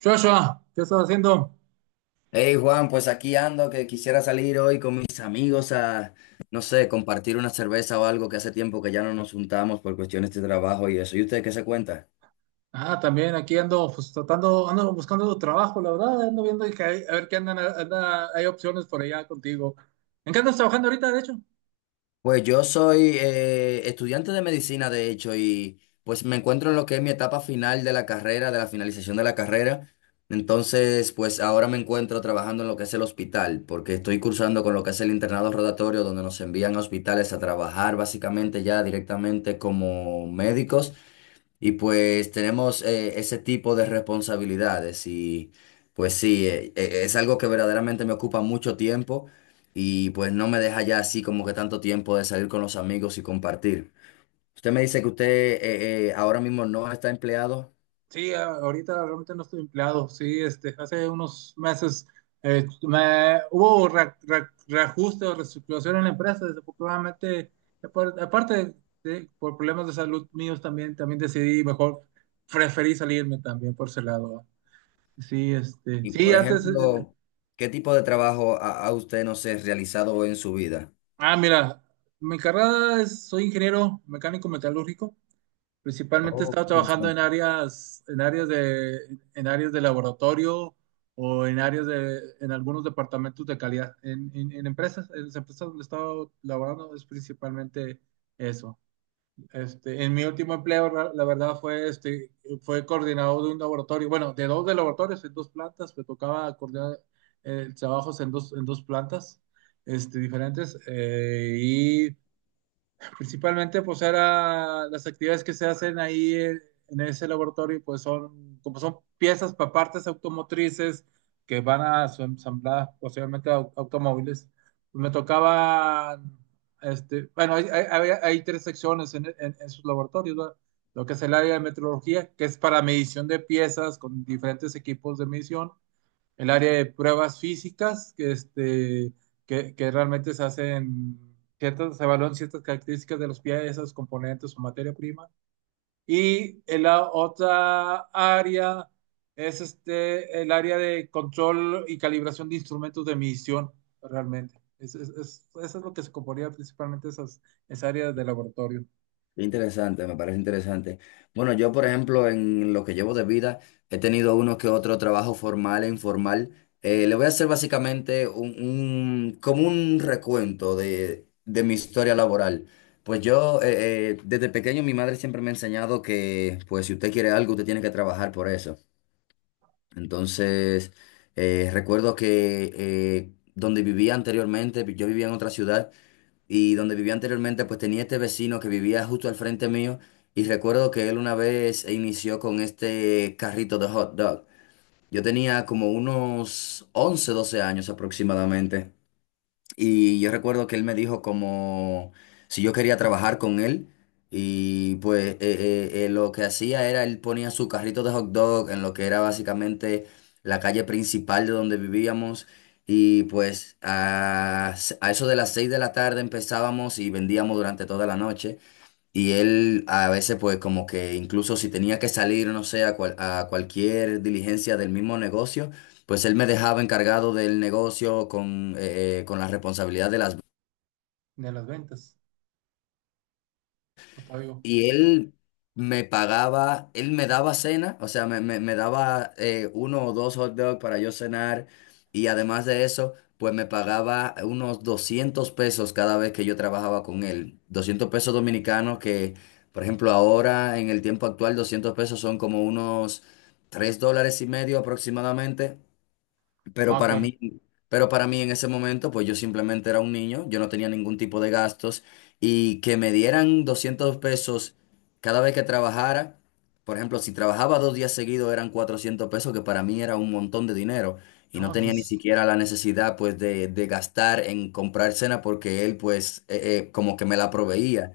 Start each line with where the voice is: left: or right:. right: Joshua, ¿qué estás haciendo?
left: Hey Juan, pues aquí ando que quisiera salir hoy con mis amigos a, no sé, compartir una cerveza o algo que hace tiempo que ya no nos juntamos por cuestiones de trabajo y eso. ¿Y usted qué se cuenta?
right: Ah, también aquí ando, pues tratando, ando buscando trabajo, la verdad, ando viendo que a ver qué hay opciones por allá contigo. ¿En qué andas trabajando ahorita, de hecho?
left: Pues yo soy estudiante de medicina, de hecho, y pues me encuentro en lo que es mi etapa final de la carrera, de la finalización de la carrera. Entonces, pues ahora me encuentro trabajando en lo que es el hospital, porque estoy cursando con lo que es el internado rotatorio, donde nos envían a hospitales a trabajar básicamente ya directamente como médicos. Y pues tenemos ese tipo de responsabilidades y pues sí, es algo que verdaderamente me ocupa mucho tiempo y pues no me deja ya así como que tanto tiempo de salir con los amigos y compartir. Usted me dice que usted ahora mismo no está empleado.
right: Sí, ahorita realmente no estoy empleado. Sí, este, hace unos meses hubo reajuste o reestructuración en la empresa, desafortunadamente, aparte de, por problemas de salud míos también, también decidí mejor, preferí salirme también por ese lado. ¿Va? Sí, este,
left: Y
right: sí,
left: por
right: antes
left: ejemplo, ¿qué tipo de trabajo ha usted, no sé, realizado en su vida?
right: ah, mira, mi carrera es, soy ingeniero mecánico metalúrgico. Principalmente he
left: Oh,
right: estado
left: qué
right: trabajando
left: interesante.
right: en áreas de laboratorio o en áreas de, en algunos departamentos de calidad. En empresas, en las empresas donde he estado laborando es principalmente eso. Este, en mi último empleo, la verdad, fue, este, fue coordinador de un laboratorio, bueno, de dos de laboratorios en dos plantas, me tocaba coordinar trabajos en dos plantas este, diferentes y principalmente, pues era las actividades que se hacen ahí en ese laboratorio, pues son, como son piezas para partes automotrices que van a su ensambladas posiblemente automóviles. Pues, me tocaban este, bueno, hay, hay tres secciones en, en sus laboratorios, ¿verdad? Lo que es el área de metrología, que es para medición de piezas con diferentes equipos de medición, el área de pruebas físicas, que, este, que realmente se hacen ciertas, se evalúan ciertas características de los piezas, componentes o materia prima. Y en la otra área es este, el área de control y calibración de instrumentos de medición, realmente. Es, eso es lo que se componía principalmente esas, esa área de laboratorio,
left: Interesante, me parece interesante. Bueno, yo, por ejemplo, en lo que llevo de vida, he tenido uno que otro trabajo formal e informal. Le voy a hacer básicamente como un recuento de mi historia laboral. Pues yo, desde pequeño, mi madre siempre me ha enseñado que, pues, si usted quiere algo, usted tiene que trabajar por eso. Entonces, recuerdo que donde vivía anteriormente, yo vivía en otra ciudad y donde vivía anteriormente, pues tenía este vecino que vivía justo al frente mío y recuerdo que él una vez inició con este carrito de hot dog. Yo tenía como unos 11 12 años aproximadamente. Y yo recuerdo que él me dijo como si yo quería trabajar con él. Y pues lo que hacía era, él ponía su carrito de hot dog en lo que era básicamente la calle principal de donde vivíamos. Y pues a eso de las 6 de la tarde empezábamos y vendíamos durante toda la noche. Y él a veces pues como que incluso si tenía que salir, no sé, a cualquier diligencia del mismo negocio, pues él me dejaba encargado del negocio con la responsabilidad de las.
right: de las ventas. Octavio.
left: Y él me pagaba, él me daba cena, o sea, me daba uno o dos hot dogs para yo cenar. Y además de eso, pues me pagaba unos 200 pesos cada vez que yo trabajaba con él. 200 pesos dominicanos que, por ejemplo, ahora en el tiempo actual, 200 pesos son como unos 3 dólares y medio aproximadamente. Pero
right: Ah,
left: para
right: ok.
left: mí, pero para mí en ese momento, pues yo simplemente era un niño, yo no tenía ningún tipo de gastos y que me dieran 200 pesos cada vez que trabajara, por ejemplo, si trabajaba 2 días seguidos eran 400 pesos, que para mí era un montón de dinero y no
right: No,
left: tenía ni
right: pues,
left: siquiera la necesidad pues de gastar en comprar cena porque él pues como que me la proveía.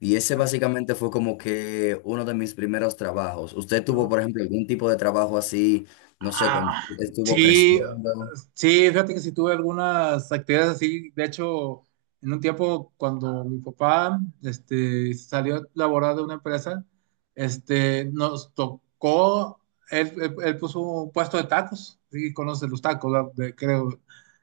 left: Y ese básicamente fue como que uno de mis primeros trabajos. ¿Usted tuvo,
right: no,
left: por ejemplo, algún tipo de trabajo así? No sé cuándo
right: ah,
left: estuvo
right: sí,
left: creciendo.
right: sí, fíjate que sí tuve algunas actividades así. De hecho, en un tiempo cuando mi papá este, salió a laborar de una empresa, este, nos tocó, él, él puso un puesto de tacos, sí, conoces los tacos, ¿verdad? Creo.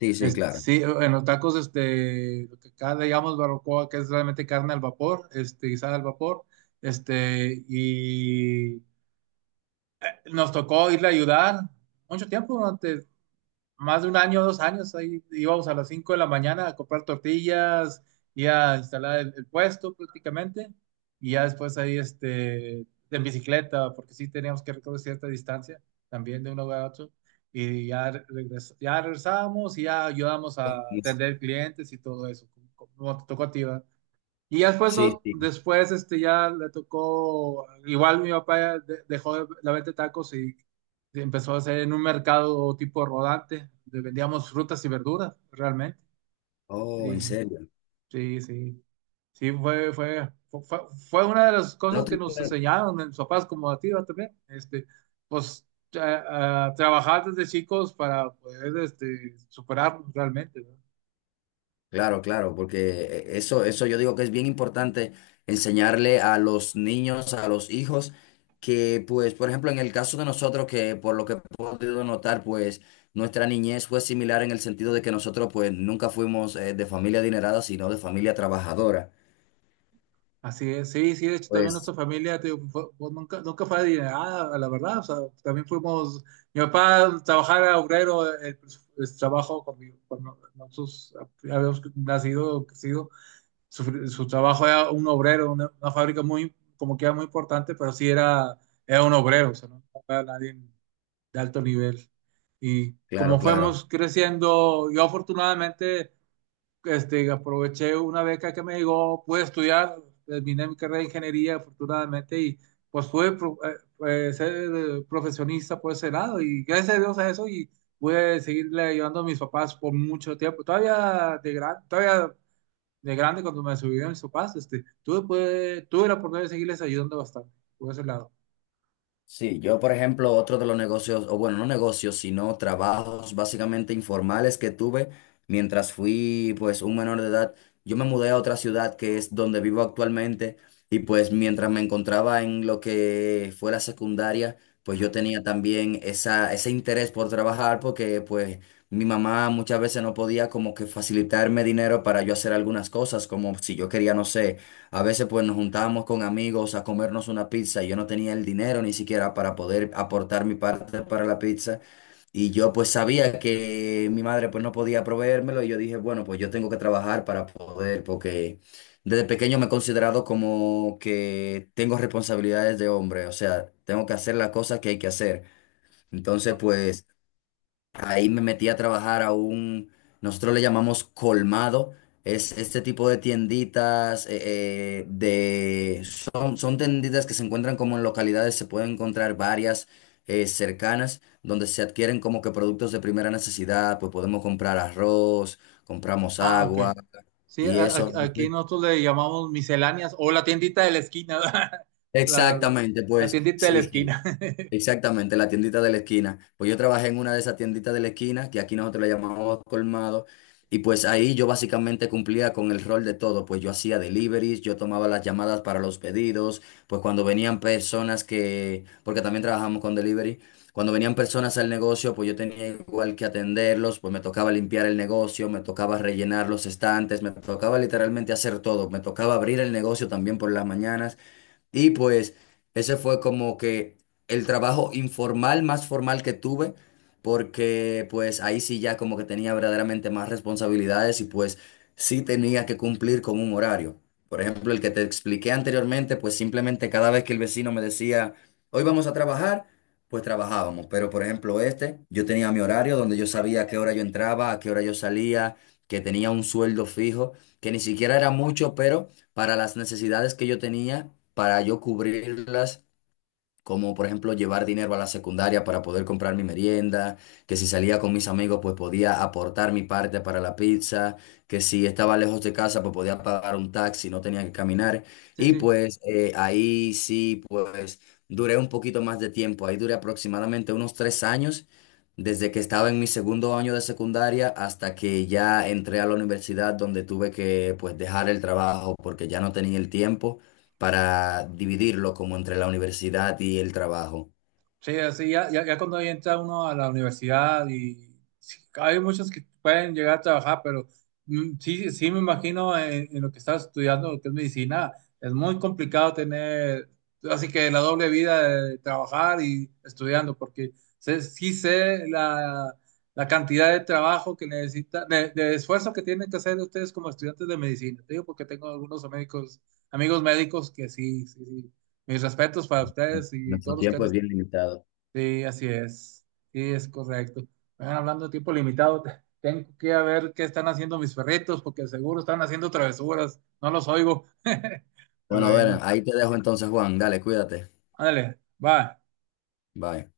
left: Sí, sí,
right: Este,
left: claro.
right: sí, en los tacos, este, lo que acá le llamamos barbacoa, que es realmente carne al vapor, este, guisada al vapor, este, y nos tocó irle a ayudar mucho tiempo, durante más de un año, dos años, ahí íbamos a las 5 de la mañana a comprar tortillas y a instalar el puesto prácticamente, y ya después ahí este, en bicicleta, porque sí teníamos que recorrer cierta distancia también de un lugar a otro, y ya, ya regresábamos y ya ayudamos a
left: Sí,
right: atender clientes y todo eso, como, como te tocó a ti, ¿verdad? Y ya después,
left: sí.
right: no,
left: Sí.
right: después este, ya le tocó, igual mi papá ya dejó la venta de tacos y empezó a hacer en un mercado tipo rodante, donde vendíamos frutas y verduras, realmente.
left: Oh,
right: Sí,
left: en serio.
right: sí, sí. Sí, fue una de las
left: No
right: cosas que
left: te-
right: nos enseñaron en mis papás como a ti, ¿verdad? También. Este, pues a trabajar desde chicos para poder este, superarnos realmente, ¿no?
left: Claro, claro, porque eso, eso yo digo que es bien importante enseñarle a los niños, a los hijos, que pues, por ejemplo, en el caso de nosotros, que por lo que he podido notar, pues nuestra niñez fue similar en el sentido de que nosotros pues nunca fuimos de familia adinerada, sino de familia trabajadora.
right: Así es, sí, sí, de hecho también
left: Pues,
right: nuestra familia te digo, nunca, nunca fue adinerada, la verdad, o sea, también fuimos, mi papá trabajaba obrero, el trabajo cuando, cuando nosotros habíamos nacido, crecido, su trabajo era un obrero, una fábrica muy, como que era muy importante, pero sí era, era un obrero, o sea, no era nadie de alto nivel. Y
left: claro,
right: como
left: claro.
right: fuimos creciendo, yo afortunadamente este, aproveché una beca que me llegó, pude estudiar, terminé mi carrera de ingeniería afortunadamente y pues fue pues, ser profesionista por ese lado y gracias a Dios a eso y pude seguirle ayudando a mis papás por mucho tiempo. Todavía de gran, todavía de grande cuando me subieron mis papás, este, tuve, pude, tuve la oportunidad de seguirles ayudando bastante por ese lado.
left: Sí, yo por ejemplo, otro de los negocios, o bueno, no negocios, sino trabajos básicamente informales que tuve mientras fui pues un menor de edad, yo me mudé a otra ciudad que es donde vivo actualmente y pues mientras me encontraba en lo que fue la secundaria, pues yo tenía también ese interés por trabajar porque pues mi mamá muchas veces no podía como que facilitarme dinero para yo hacer algunas cosas, como si yo quería, no sé, a veces pues nos juntábamos con amigos a comernos una pizza y yo no tenía el dinero ni siquiera para poder aportar mi parte para la pizza y yo pues sabía que mi madre pues no podía proveérmelo y yo dije, bueno, pues yo tengo que trabajar para poder porque desde pequeño me he considerado como que tengo responsabilidades de hombre, o sea, tengo que hacer las cosas que hay que hacer. Entonces pues... Ahí me metí a trabajar a un, nosotros le llamamos colmado, es este tipo de tienditas, de, son, son tienditas que se encuentran como en localidades, se pueden encontrar varias cercanas, donde se adquieren como que productos de primera necesidad, pues podemos comprar arroz, compramos
right: Ah, ok.
left: agua
right: Sí,
left: y eso. No
right: aquí
left: sé.
right: nosotros le llamamos misceláneas o la tiendita de la esquina, la verdad.
left: Exactamente,
right: La
left: pues
right: tiendita de la
left: sí, sí.
right: esquina.
left: Exactamente, la tiendita de la esquina. Pues yo trabajé en una de esas tienditas de la esquina, que aquí nosotros le llamamos colmado, y pues ahí yo básicamente cumplía con el rol de todo, pues yo hacía deliveries, yo tomaba las llamadas para los pedidos, pues cuando venían personas que, porque también trabajamos con delivery, cuando venían personas al negocio, pues yo tenía igual que atenderlos, pues me tocaba limpiar el negocio, me tocaba rellenar los estantes, me tocaba literalmente hacer todo, me tocaba abrir el negocio también por las mañanas. Y pues ese fue como que el trabajo informal más formal que tuve, porque pues ahí sí ya como que tenía verdaderamente más responsabilidades y pues sí tenía que cumplir con un horario. Por ejemplo, el que te expliqué anteriormente, pues simplemente cada vez que el vecino me decía, hoy vamos a trabajar, pues trabajábamos. Pero por ejemplo, este, yo tenía mi horario donde yo sabía a qué hora yo entraba, a qué hora yo salía, que tenía un sueldo fijo, que ni siquiera era mucho, pero para las necesidades que yo tenía, para yo cubrirlas como por ejemplo llevar dinero a la secundaria para poder comprar mi merienda, que si salía con mis amigos pues podía aportar mi parte para la pizza, que si estaba lejos de casa pues podía pagar un taxi, no tenía que caminar.
right: Sí,
left: Y
right: sí,
left: pues ahí sí pues duré un poquito más de tiempo, ahí duré aproximadamente unos 3 años, desde que estaba en mi segundo año de secundaria hasta que ya entré a la universidad donde tuve que pues dejar el trabajo porque ya no tenía el tiempo para dividirlo como entre la universidad y el trabajo.
right: sí, así ya, ya, ya cuando ya entra uno a la universidad y sí, hay muchos que pueden llegar a trabajar, pero mm, sí, sí me imagino en lo que estás estudiando, lo que es medicina, es muy complicado tener, así que la doble vida de trabajar y estudiando, porque sí sé la, la cantidad de trabajo que necesita, de esfuerzo que tienen que hacer ustedes como estudiantes de medicina. Te digo porque tengo algunos médicos, amigos médicos que sí, sí, sí. Mis respetos para ustedes y
left: Nuestro
right: todos los que han
left: tiempo es bien limitado.
right: sí, así es. Sí, es correcto. Bueno, hablando de tiempo limitado, tengo que ir a ver qué están haciendo mis perritos, porque seguro están haciendo travesuras. No los oigo.
left: Bueno, bueno,
right: Bueno,
left: ahí te dejo entonces, Juan. Dale, cuídate.
right: ándale, va.
left: Bye.